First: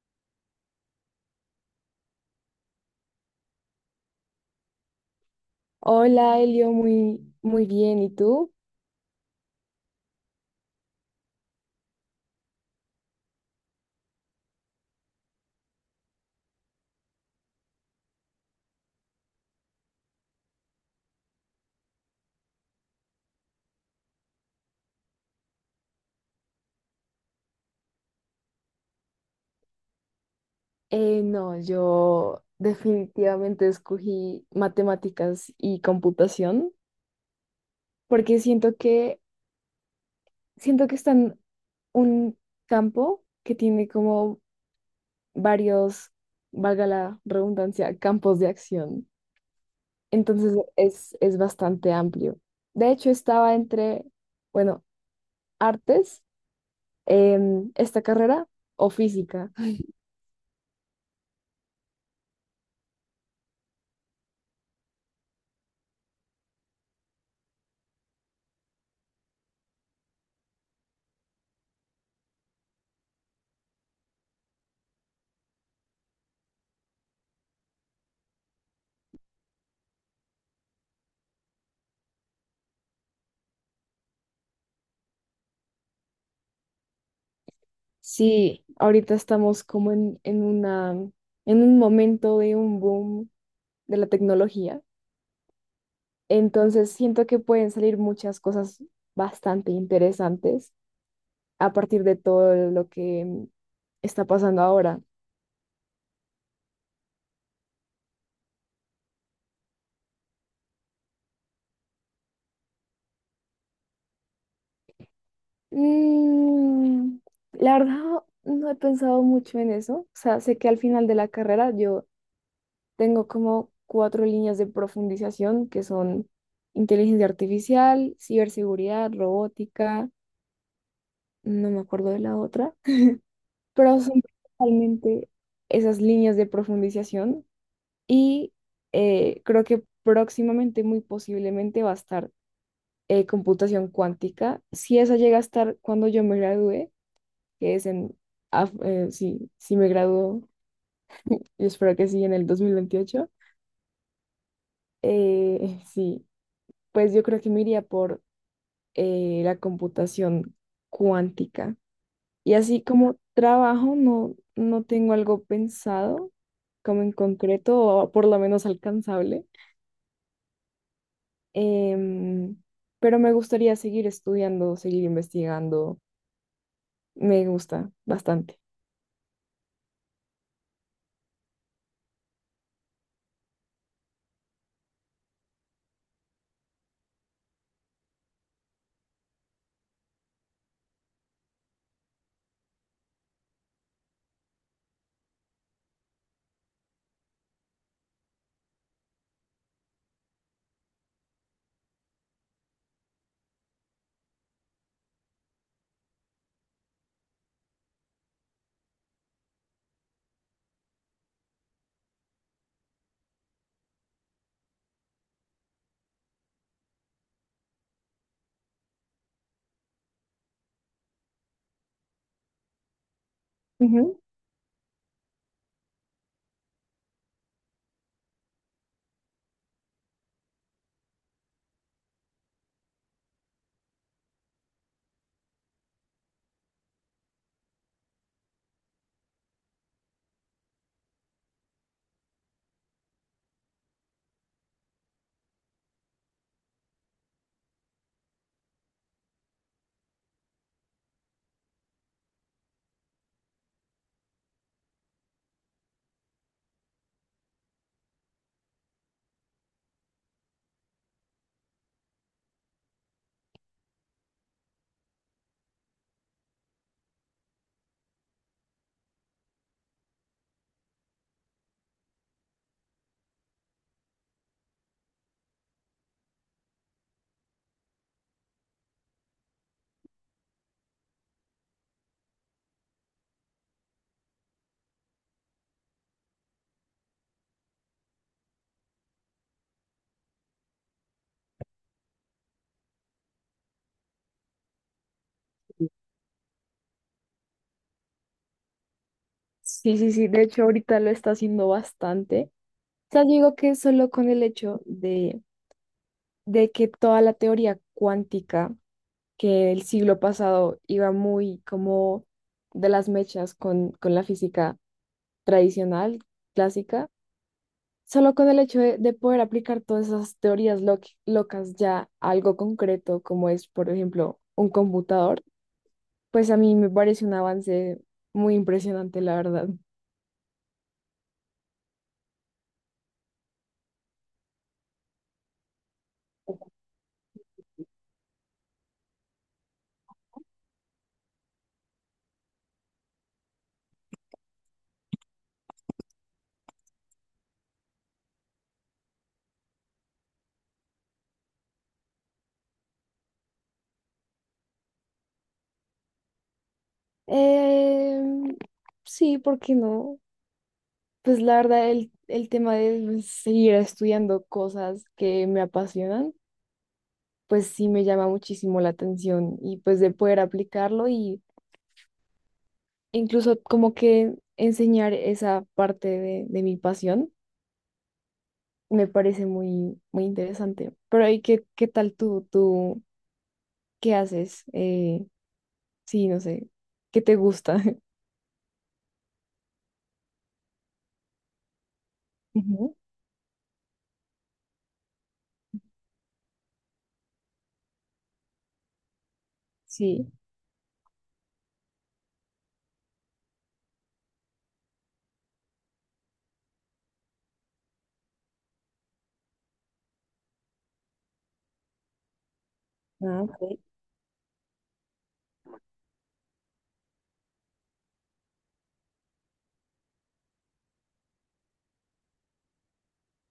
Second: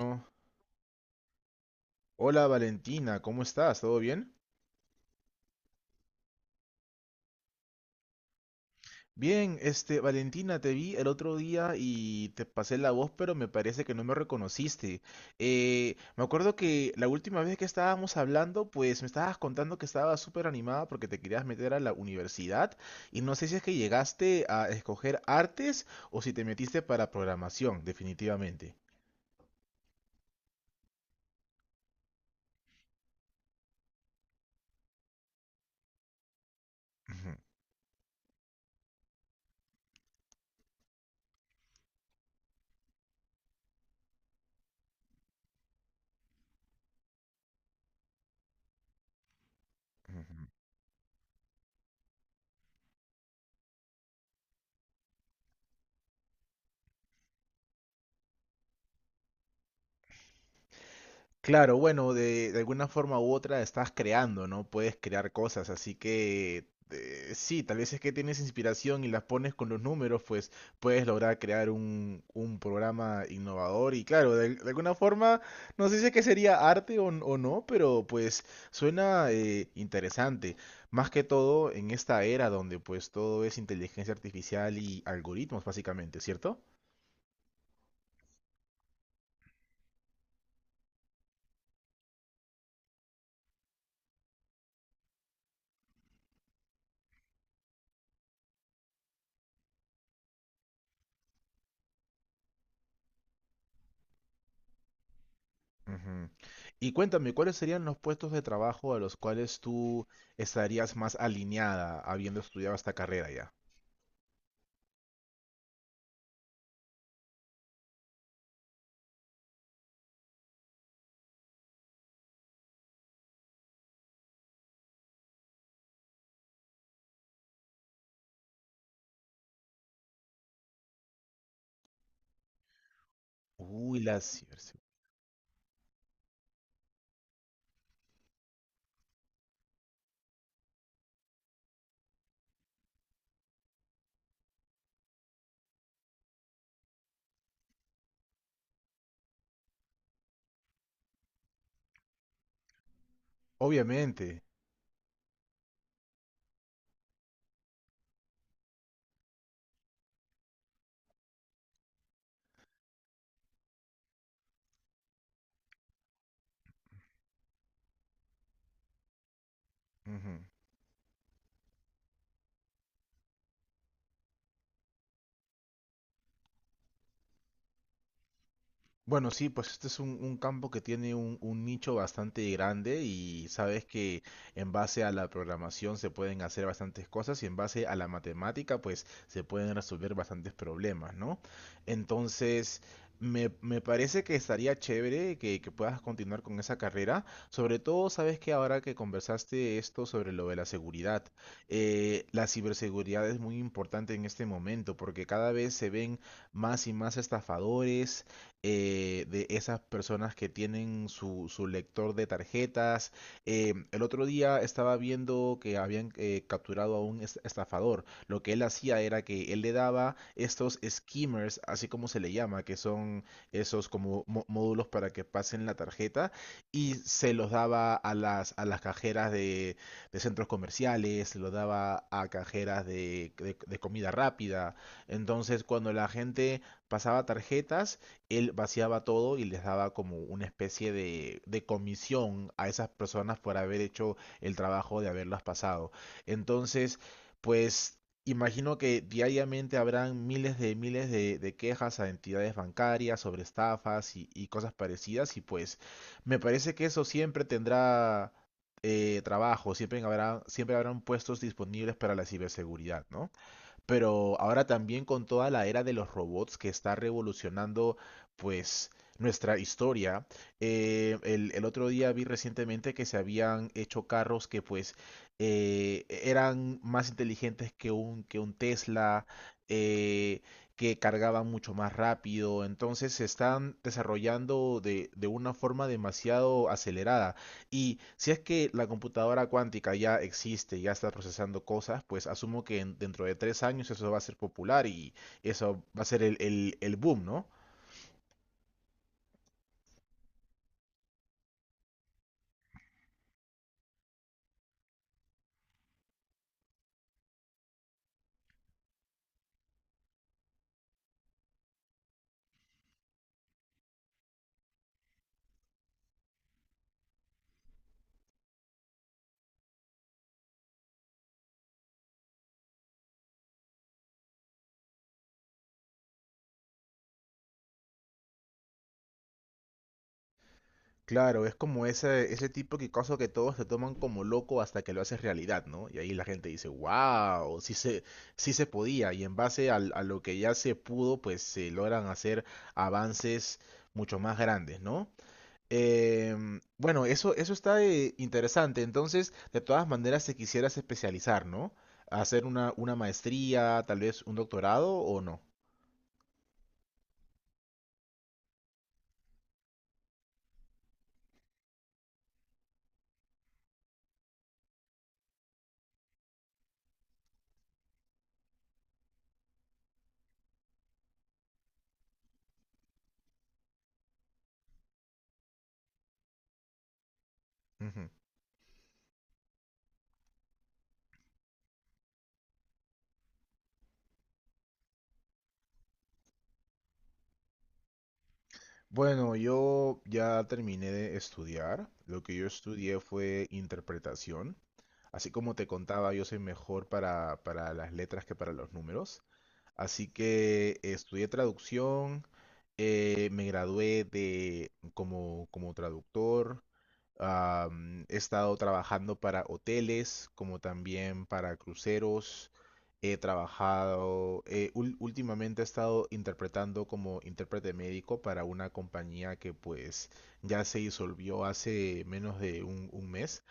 No. Hola Valentina, ¿cómo estás? ¿Todo bien? Hola, Elio, muy, muy bien. ¿Y tú? Bien, Valentina, te vi el otro día y te pasé la voz, pero me parece que no me reconociste. Me acuerdo que la última vez que estábamos hablando, pues me estabas contando que estabas súper animada porque te querías meter a la universidad y no sé si es que llegaste a escoger artes o si te metiste para programación, definitivamente. No, yo definitivamente escogí matemáticas y computación Ujú, porque siento que están un campo que tiene como varios, valga la redundancia, campos de acción. ujú. Entonces es bastante amplio. De hecho, estaba entre, bueno, artes, esta carrera o física. Claro, bueno, de alguna forma u otra estás creando, ¿no? Puedes crear cosas, así que sí, tal vez es que tienes inspiración y las pones con los números, pues puedes lograr crear un programa innovador y claro, de alguna forma, no sé si es que sería arte o no, pero pues suena interesante. Más que todo en esta era donde pues todo es inteligencia artificial y algoritmos, básicamente, ¿cierto? Sí, ahorita estamos como en un momento de un boom de la tecnología. Entonces siento que pueden salir muchas cosas bastante interesantes a partir de todo lo que está pasando ahora. Ujú. Y cuéntame, ¿cuáles serían los puestos de trabajo a los cuales tú estarías más alineada habiendo estudiado esta carrera ya? Mm, la verdad, no he pensado mucho en eso. O sea, sé que al final de la carrera yo tengo como cuatro líneas de profundización que son inteligencia artificial, ciberseguridad, robótica, no me acuerdo de la otra, Uy, pero la son ciberseguridad. principalmente esas líneas de profundización y creo que próximamente, muy posiblemente, va a estar computación cuántica. Si esa llega a estar cuando yo me gradúe, que es en, sí, si me gradúo, yo espero que sí, en el 2028, Obviamente. Sí, pues yo creo que me iría por la computación cuántica. Y así como trabajo, no, no tengo algo pensado, como en concreto, o por lo menos alcanzable. Ujú. Em, pero me gustaría seguir estudiando, seguir investigando. Me gusta bastante. Bueno, sí, pues este es un campo que tiene un nicho bastante grande y sabes que en base a la programación se pueden hacer bastantes cosas y en base a la matemática pues se pueden resolver bastantes problemas, ¿no? Entonces, me parece que estaría chévere que puedas continuar con esa carrera, sobre todo sabes que ahora que conversaste esto sobre lo de la seguridad, la ciberseguridad es muy importante en este momento porque cada vez se ven más y más estafadores de esas personas que tienen su lector de tarjetas. El otro día estaba viendo que habían capturado a un estafador. Lo que él hacía era que él le daba estos skimmers, así como se le llama, que son esos Ujú. como módulos para que pasen la tarjeta, y se los daba a a las cajeras de centros comerciales, se los daba a cajeras de comida rápida. Entonces, cuando la gente pasaba tarjetas, él vaciaba todo y les daba como una especie de comisión a esas personas por haber hecho el trabajo de haberlas pasado. Entonces, pues imagino que diariamente habrán miles de quejas a entidades bancarias sobre estafas y cosas parecidas y pues me parece que eso siempre tendrá trabajo, siempre habrá, siempre habrán puestos disponibles para la ciberseguridad, ¿no? Pero ahora también con toda la era de los robots que está revolucionando, pues, nuestra historia. El otro día vi recientemente que se habían hecho carros que, pues, eran más inteligentes que que un Tesla, eh, que cargaban mucho más rápido. Entonces se están desarrollando de una forma demasiado acelerada. Y si es que la computadora cuántica ya existe, ya está procesando cosas, pues asumo que dentro de 3 años eso va a ser popular y eso va a ser el boom, ¿no? Sí, sí, sí. De hecho, ahorita lo está haciendo bastante. O sea, digo que solo con el hecho de que toda la teoría cuántica, que el siglo pasado iba muy como de las mechas con la física tradicional, clásica, solo con el hecho de poder aplicar todas esas teorías locas ya a algo concreto, como es, por ejemplo, un computador, pues a mí me parece un avance muy impresionante, la verdad. Claro, es como ese tipo de caso que todos te toman como loco hasta que lo haces realidad, ¿no? Y ahí la gente dice, wow, sí se podía. Y en base a lo que ya se pudo, pues se logran hacer avances mucho más grandes, ¿no? Bueno, eso está interesante. Entonces, de todas maneras, te quisieras especializar, ¿no? Hacer una maestría, tal vez un doctorado o no. Em, sí, ¿por qué no? Pues la verdad, el tema de seguir estudiando cosas que me apasionan, pues sí me llama muchísimo la atención y pues de poder aplicarlo y e incluso como que enseñar esa parte de mi pasión. Ujú. Me parece muy, muy interesante. Pero ¿y qué, qué tal tú? ¿Tú qué haces? Sí, no sé. ¿Qué te gusta? Bueno, yo ya terminé de estudiar. Lo que yo Ujú. estudié fue interpretación. Así como te contaba, yo soy mejor para las letras que para los números. Así Sí. que estudié traducción, me gradué de, como, como traductor, he estado trabajando para hoteles, como también para cruceros, he Ah, ok. trabajado, últimamente he estado interpretando como intérprete médico para una compañía que pues ya se disolvió hace menos de un mes.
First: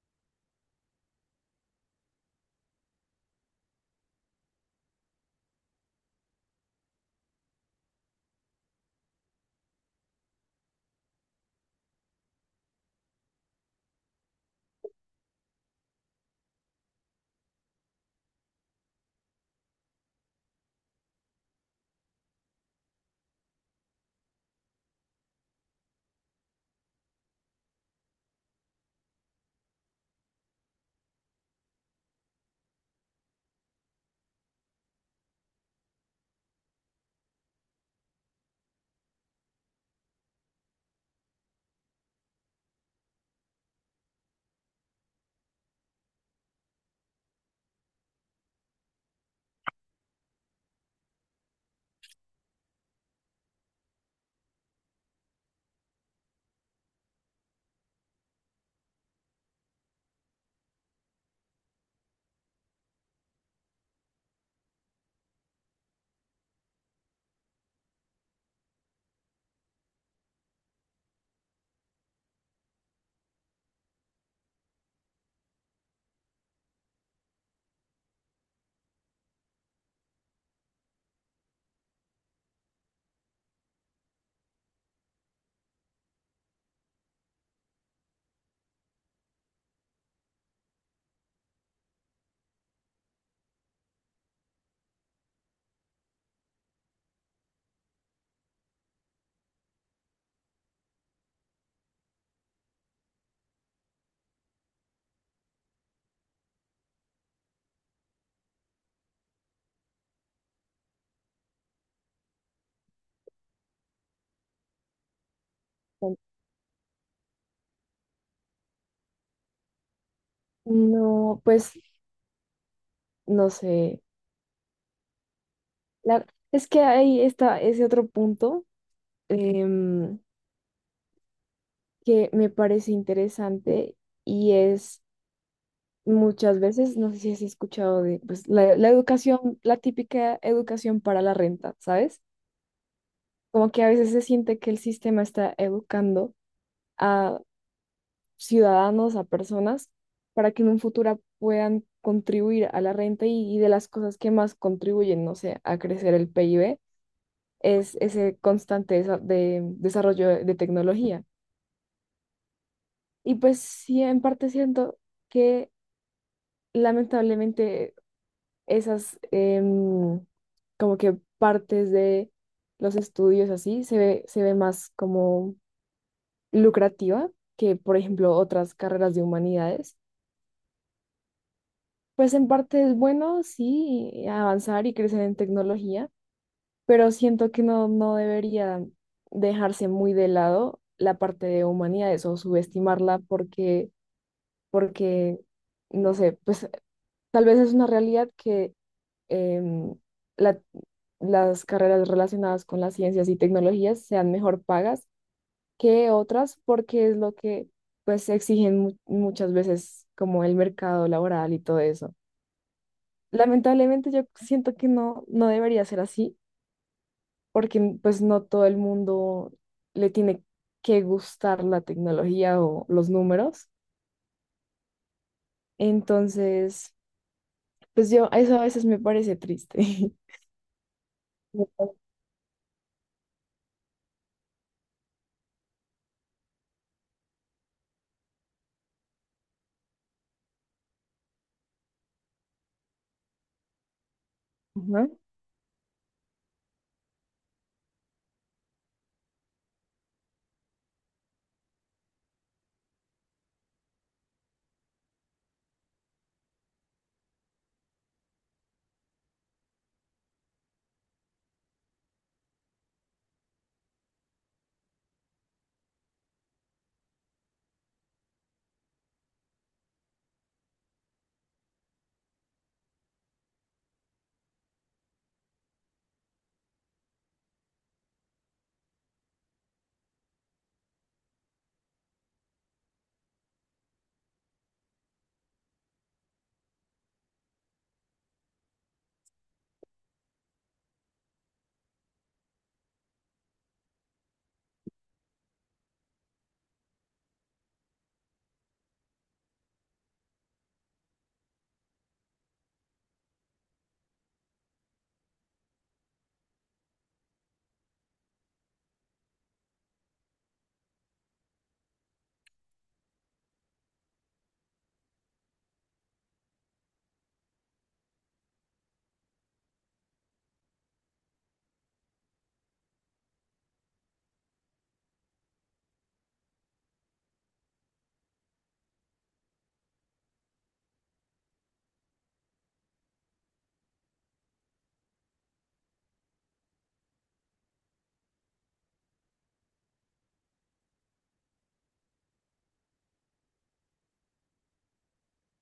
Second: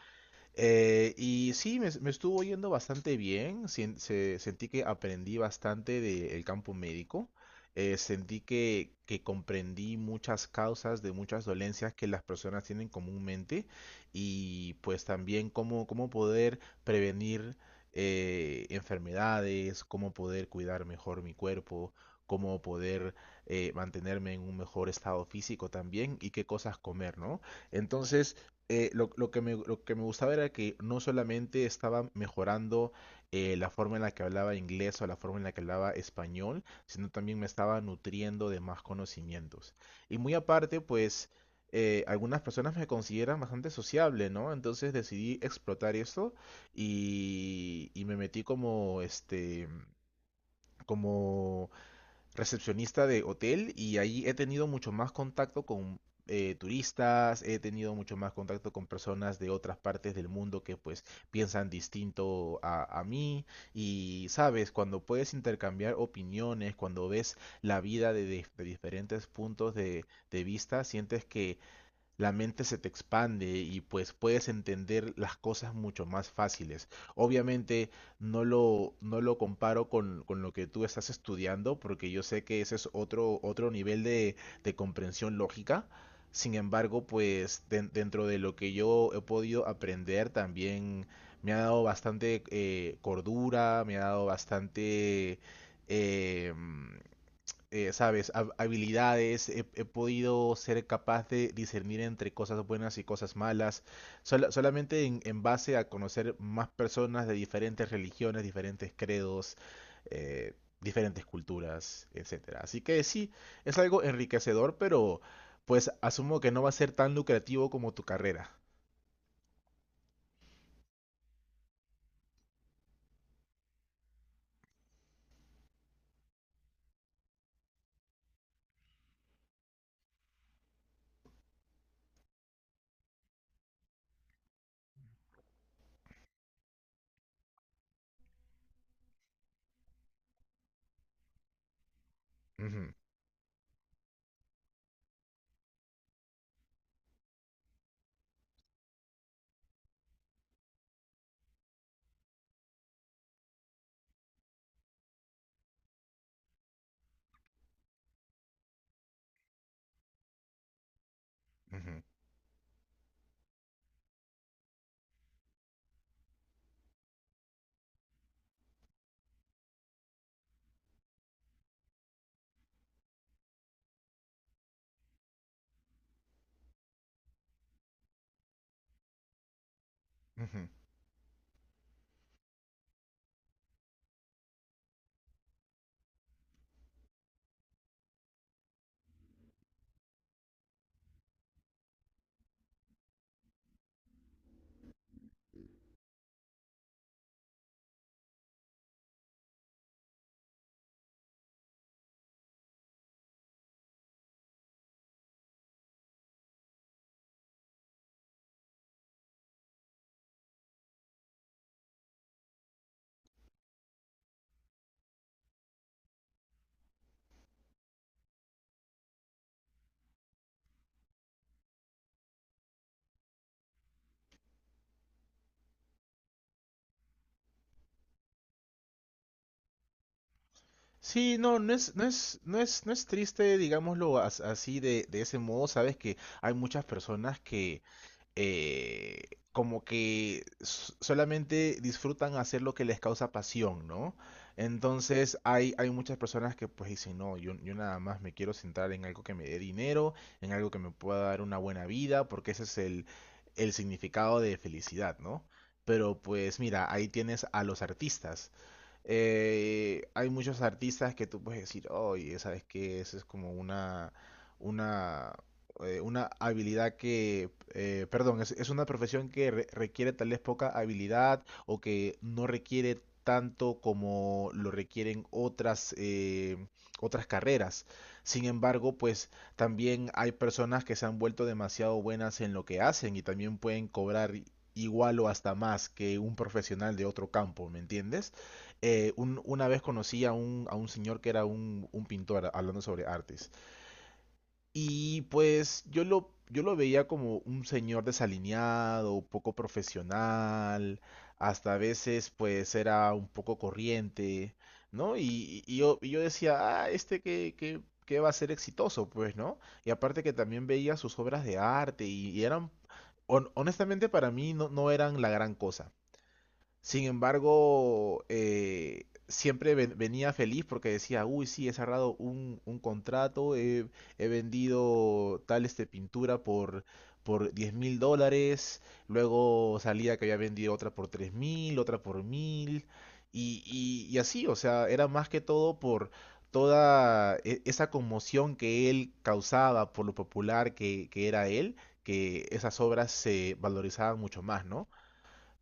Y sí, me estuvo yendo bastante bien. Sentí que aprendí bastante del campo médico. Sentí que comprendí muchas causas de muchas dolencias que las personas tienen comúnmente y pues también cómo, cómo poder prevenir enfermedades, cómo poder cuidar mejor mi cuerpo, cómo poder mantenerme en un mejor estado físico también y qué cosas comer, ¿no? Entonces lo que lo que me gustaba era que no solamente estaba mejorando la forma en la que hablaba inglés o la forma en la que hablaba español, sino también me estaba nutriendo de más conocimientos. Y muy aparte, pues algunas personas me consideran bastante sociable, ¿no? Entonces decidí explotar eso y me metí como, este, como recepcionista de hotel y ahí he tenido mucho más contacto con turistas, he tenido mucho más contacto con personas de otras partes del mundo que pues piensan distinto a mí y sabes, cuando puedes intercambiar opiniones, cuando ves la vida de diferentes puntos de vista, sientes que la mente se te expande y pues puedes entender las cosas mucho más fáciles. Obviamente no lo comparo con lo que tú estás estudiando porque yo sé que ese es otro, otro nivel de comprensión lógica. Sin embargo, pues dentro de lo que yo he podido aprender también me ha dado bastante cordura, me ha dado bastante... em, sabes, habilidades, he podido ser capaz de discernir entre cosas buenas y cosas malas, solamente en base a conocer más personas de diferentes religiones, diferentes credos, eh, diferentes culturas, etcétera. Así que sí, es algo enriquecedor, pero pues Bueno, asumo que no va a ser tan lucrativo como tu carrera. no, pues no sé. La- es que ahí está ese otro punto, em, que me parece interesante y es muchas veces, no sé si has escuchado de pues, la educación, la típica educación para la renta, ¿sabes? Ujú, Como que a veces se siente que el sistema está educando a ciudadanos, a personas, para que en un futuro puedan contribuir a la renta y de las cosas que más contribuyen, no sé, a crecer el PIB, es ese constante desarrollo de tecnología. ujú, Y pues sí, en parte siento que lamentablemente esas como que partes de los estudios así se ve más como lucrativa que, por ejemplo, otras carreras de humanidades. ujú. Pues en parte es bueno, sí, avanzar y crecer en tecnología, pero siento que no, no debería dejarse muy de lado la parte de humanidades o subestimarla porque, porque, no sé, pues tal vez es una realidad que em, la- las carreras relacionadas con las ciencias y tecnologías sean mejor pagas que otras porque es lo que pues exigen muchas veces como el mercado laboral y todo eso. Lamentablemente yo siento que no, no debería ser así, porque pues no todo el mundo le tiene que gustar la tecnología o los números. Entonces, pues yo, eso a veces me parece triste. Sí, no es triste, digámoslo así de ese modo. Sabes que hay muchas personas que eh, como que solamente disfrutan hacer lo que les causa pasión, ¿no? Ajá. Entonces hay muchas personas que pues dicen, no, yo nada más me quiero centrar en algo que me dé dinero, en algo que me pueda dar una buena vida, porque ese es el significado de felicidad, ¿no? Pero pues mira, ahí tienes a los artistas hay muchos artistas que tú puedes decir, oye, ¿sabes qué? Esa es como una, una habilidad que, perdón, es una profesión que requiere tal vez poca habilidad o que no requiere tanto como lo requieren otras, otras carreras. Sin embargo, pues también hay personas que se han vuelto demasiado buenas en lo que hacen y también pueden cobrar igual o hasta más que un profesional de otro campo, ¿me entiendes? Un- una vez conocí a un señor que era un pintor hablando sobre artes. Y pues yo lo veía como un señor desalineado, poco profesional, hasta a veces pues era un poco corriente, ¿no? Y yo decía, ah, este que va a ser exitoso, pues, ¿no? Y aparte que también veía sus obras de arte y eran, honestamente para mí no eran la gran cosa. Sin embargo, siempre venía feliz porque decía, uy, sí, he cerrado un contrato, he vendido tal este pintura por $10,000, luego salía que había vendido otra por 3 mil, otra por mil, y así, o sea, era más que todo por toda esa conmoción que él causaba por lo popular que era él, que esas obras se valorizaban mucho más, ¿no?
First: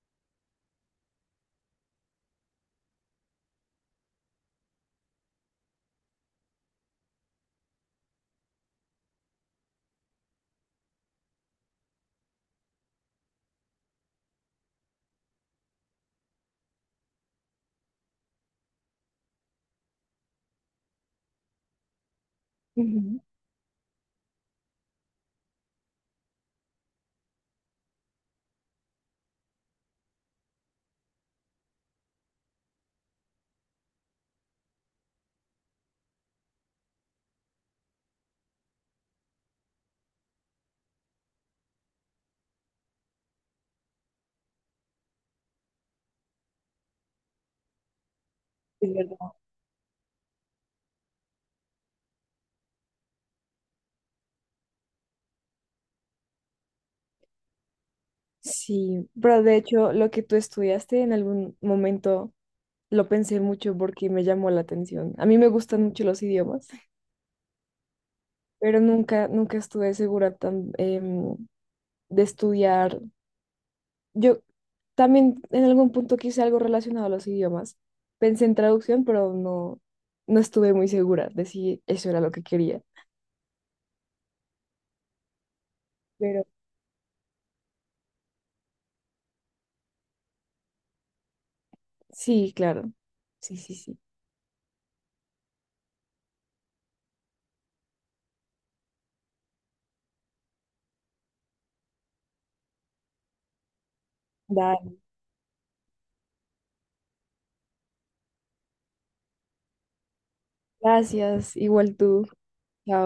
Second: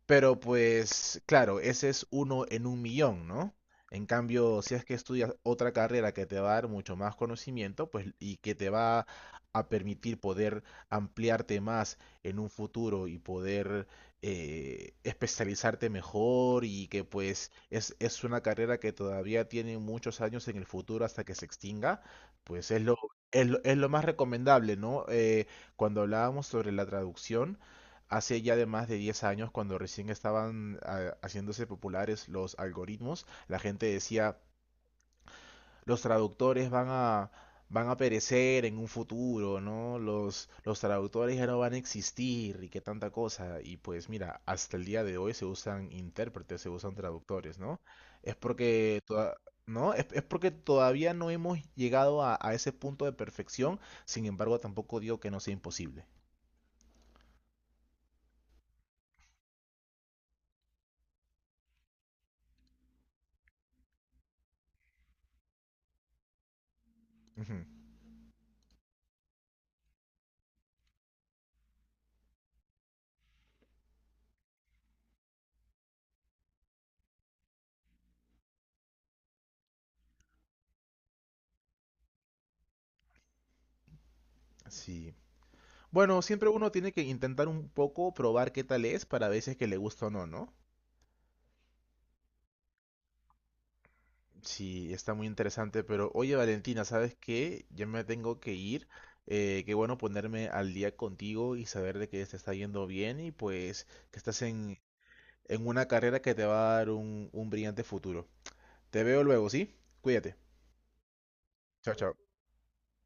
Pero pues, claro, ese es uno en un millón, ¿no? En cambio, si es que estudias otra carrera que te va a dar mucho más conocimiento, pues, y que te va a permitir poder ampliarte más en un futuro y poder especializarte mejor y que pues es una carrera que todavía tiene muchos años en el futuro hasta que se extinga, pues Ujú. Es lo más recomendable, ¿no? Cuando hablábamos sobre la traducción, hace ya de más de 10 años, cuando recién estaban ah, haciéndose populares los algoritmos, la gente decía, los traductores van a perecer en un futuro, ¿no? Los traductores ya no van a existir y qué tanta cosa. Y pues mira, hasta el día de hoy se usan intérpretes, se usan traductores, ¿no? Es Es porque verdad. toda- ¿No? Es porque todavía no hemos llegado a ese punto de perfección, sin embargo tampoco digo que no sea imposible. Sí, pero de hecho lo que tú estudiaste en algún momento lo pensé mucho porque me llamó la atención. A mí me gustan mucho los idiomas, Ujú. pero nunca, nunca estuve segura tan, de estudiar. Yo también en algún punto quise algo relacionado a los idiomas. Pensé en traducción, pero no, no estuve muy segura de si eso era lo que quería. Sí. Bueno, Pero siempre uno tiene que intentar un poco probar qué tal es para veces que le gusta o no, ¿no? sí, claro. Sí, sí, sí. Sí, está muy interesante, pero oye Valentina, ¿sabes qué? Ya me tengo que ir. Qué bueno ponerme al día contigo y saber de que te está yendo bien y pues que estás Dale. en una carrera que te va a dar un brillante futuro. Te veo luego, ¿sí? Cuídate. Gracias. Chao, Igual chao. tú. Chao.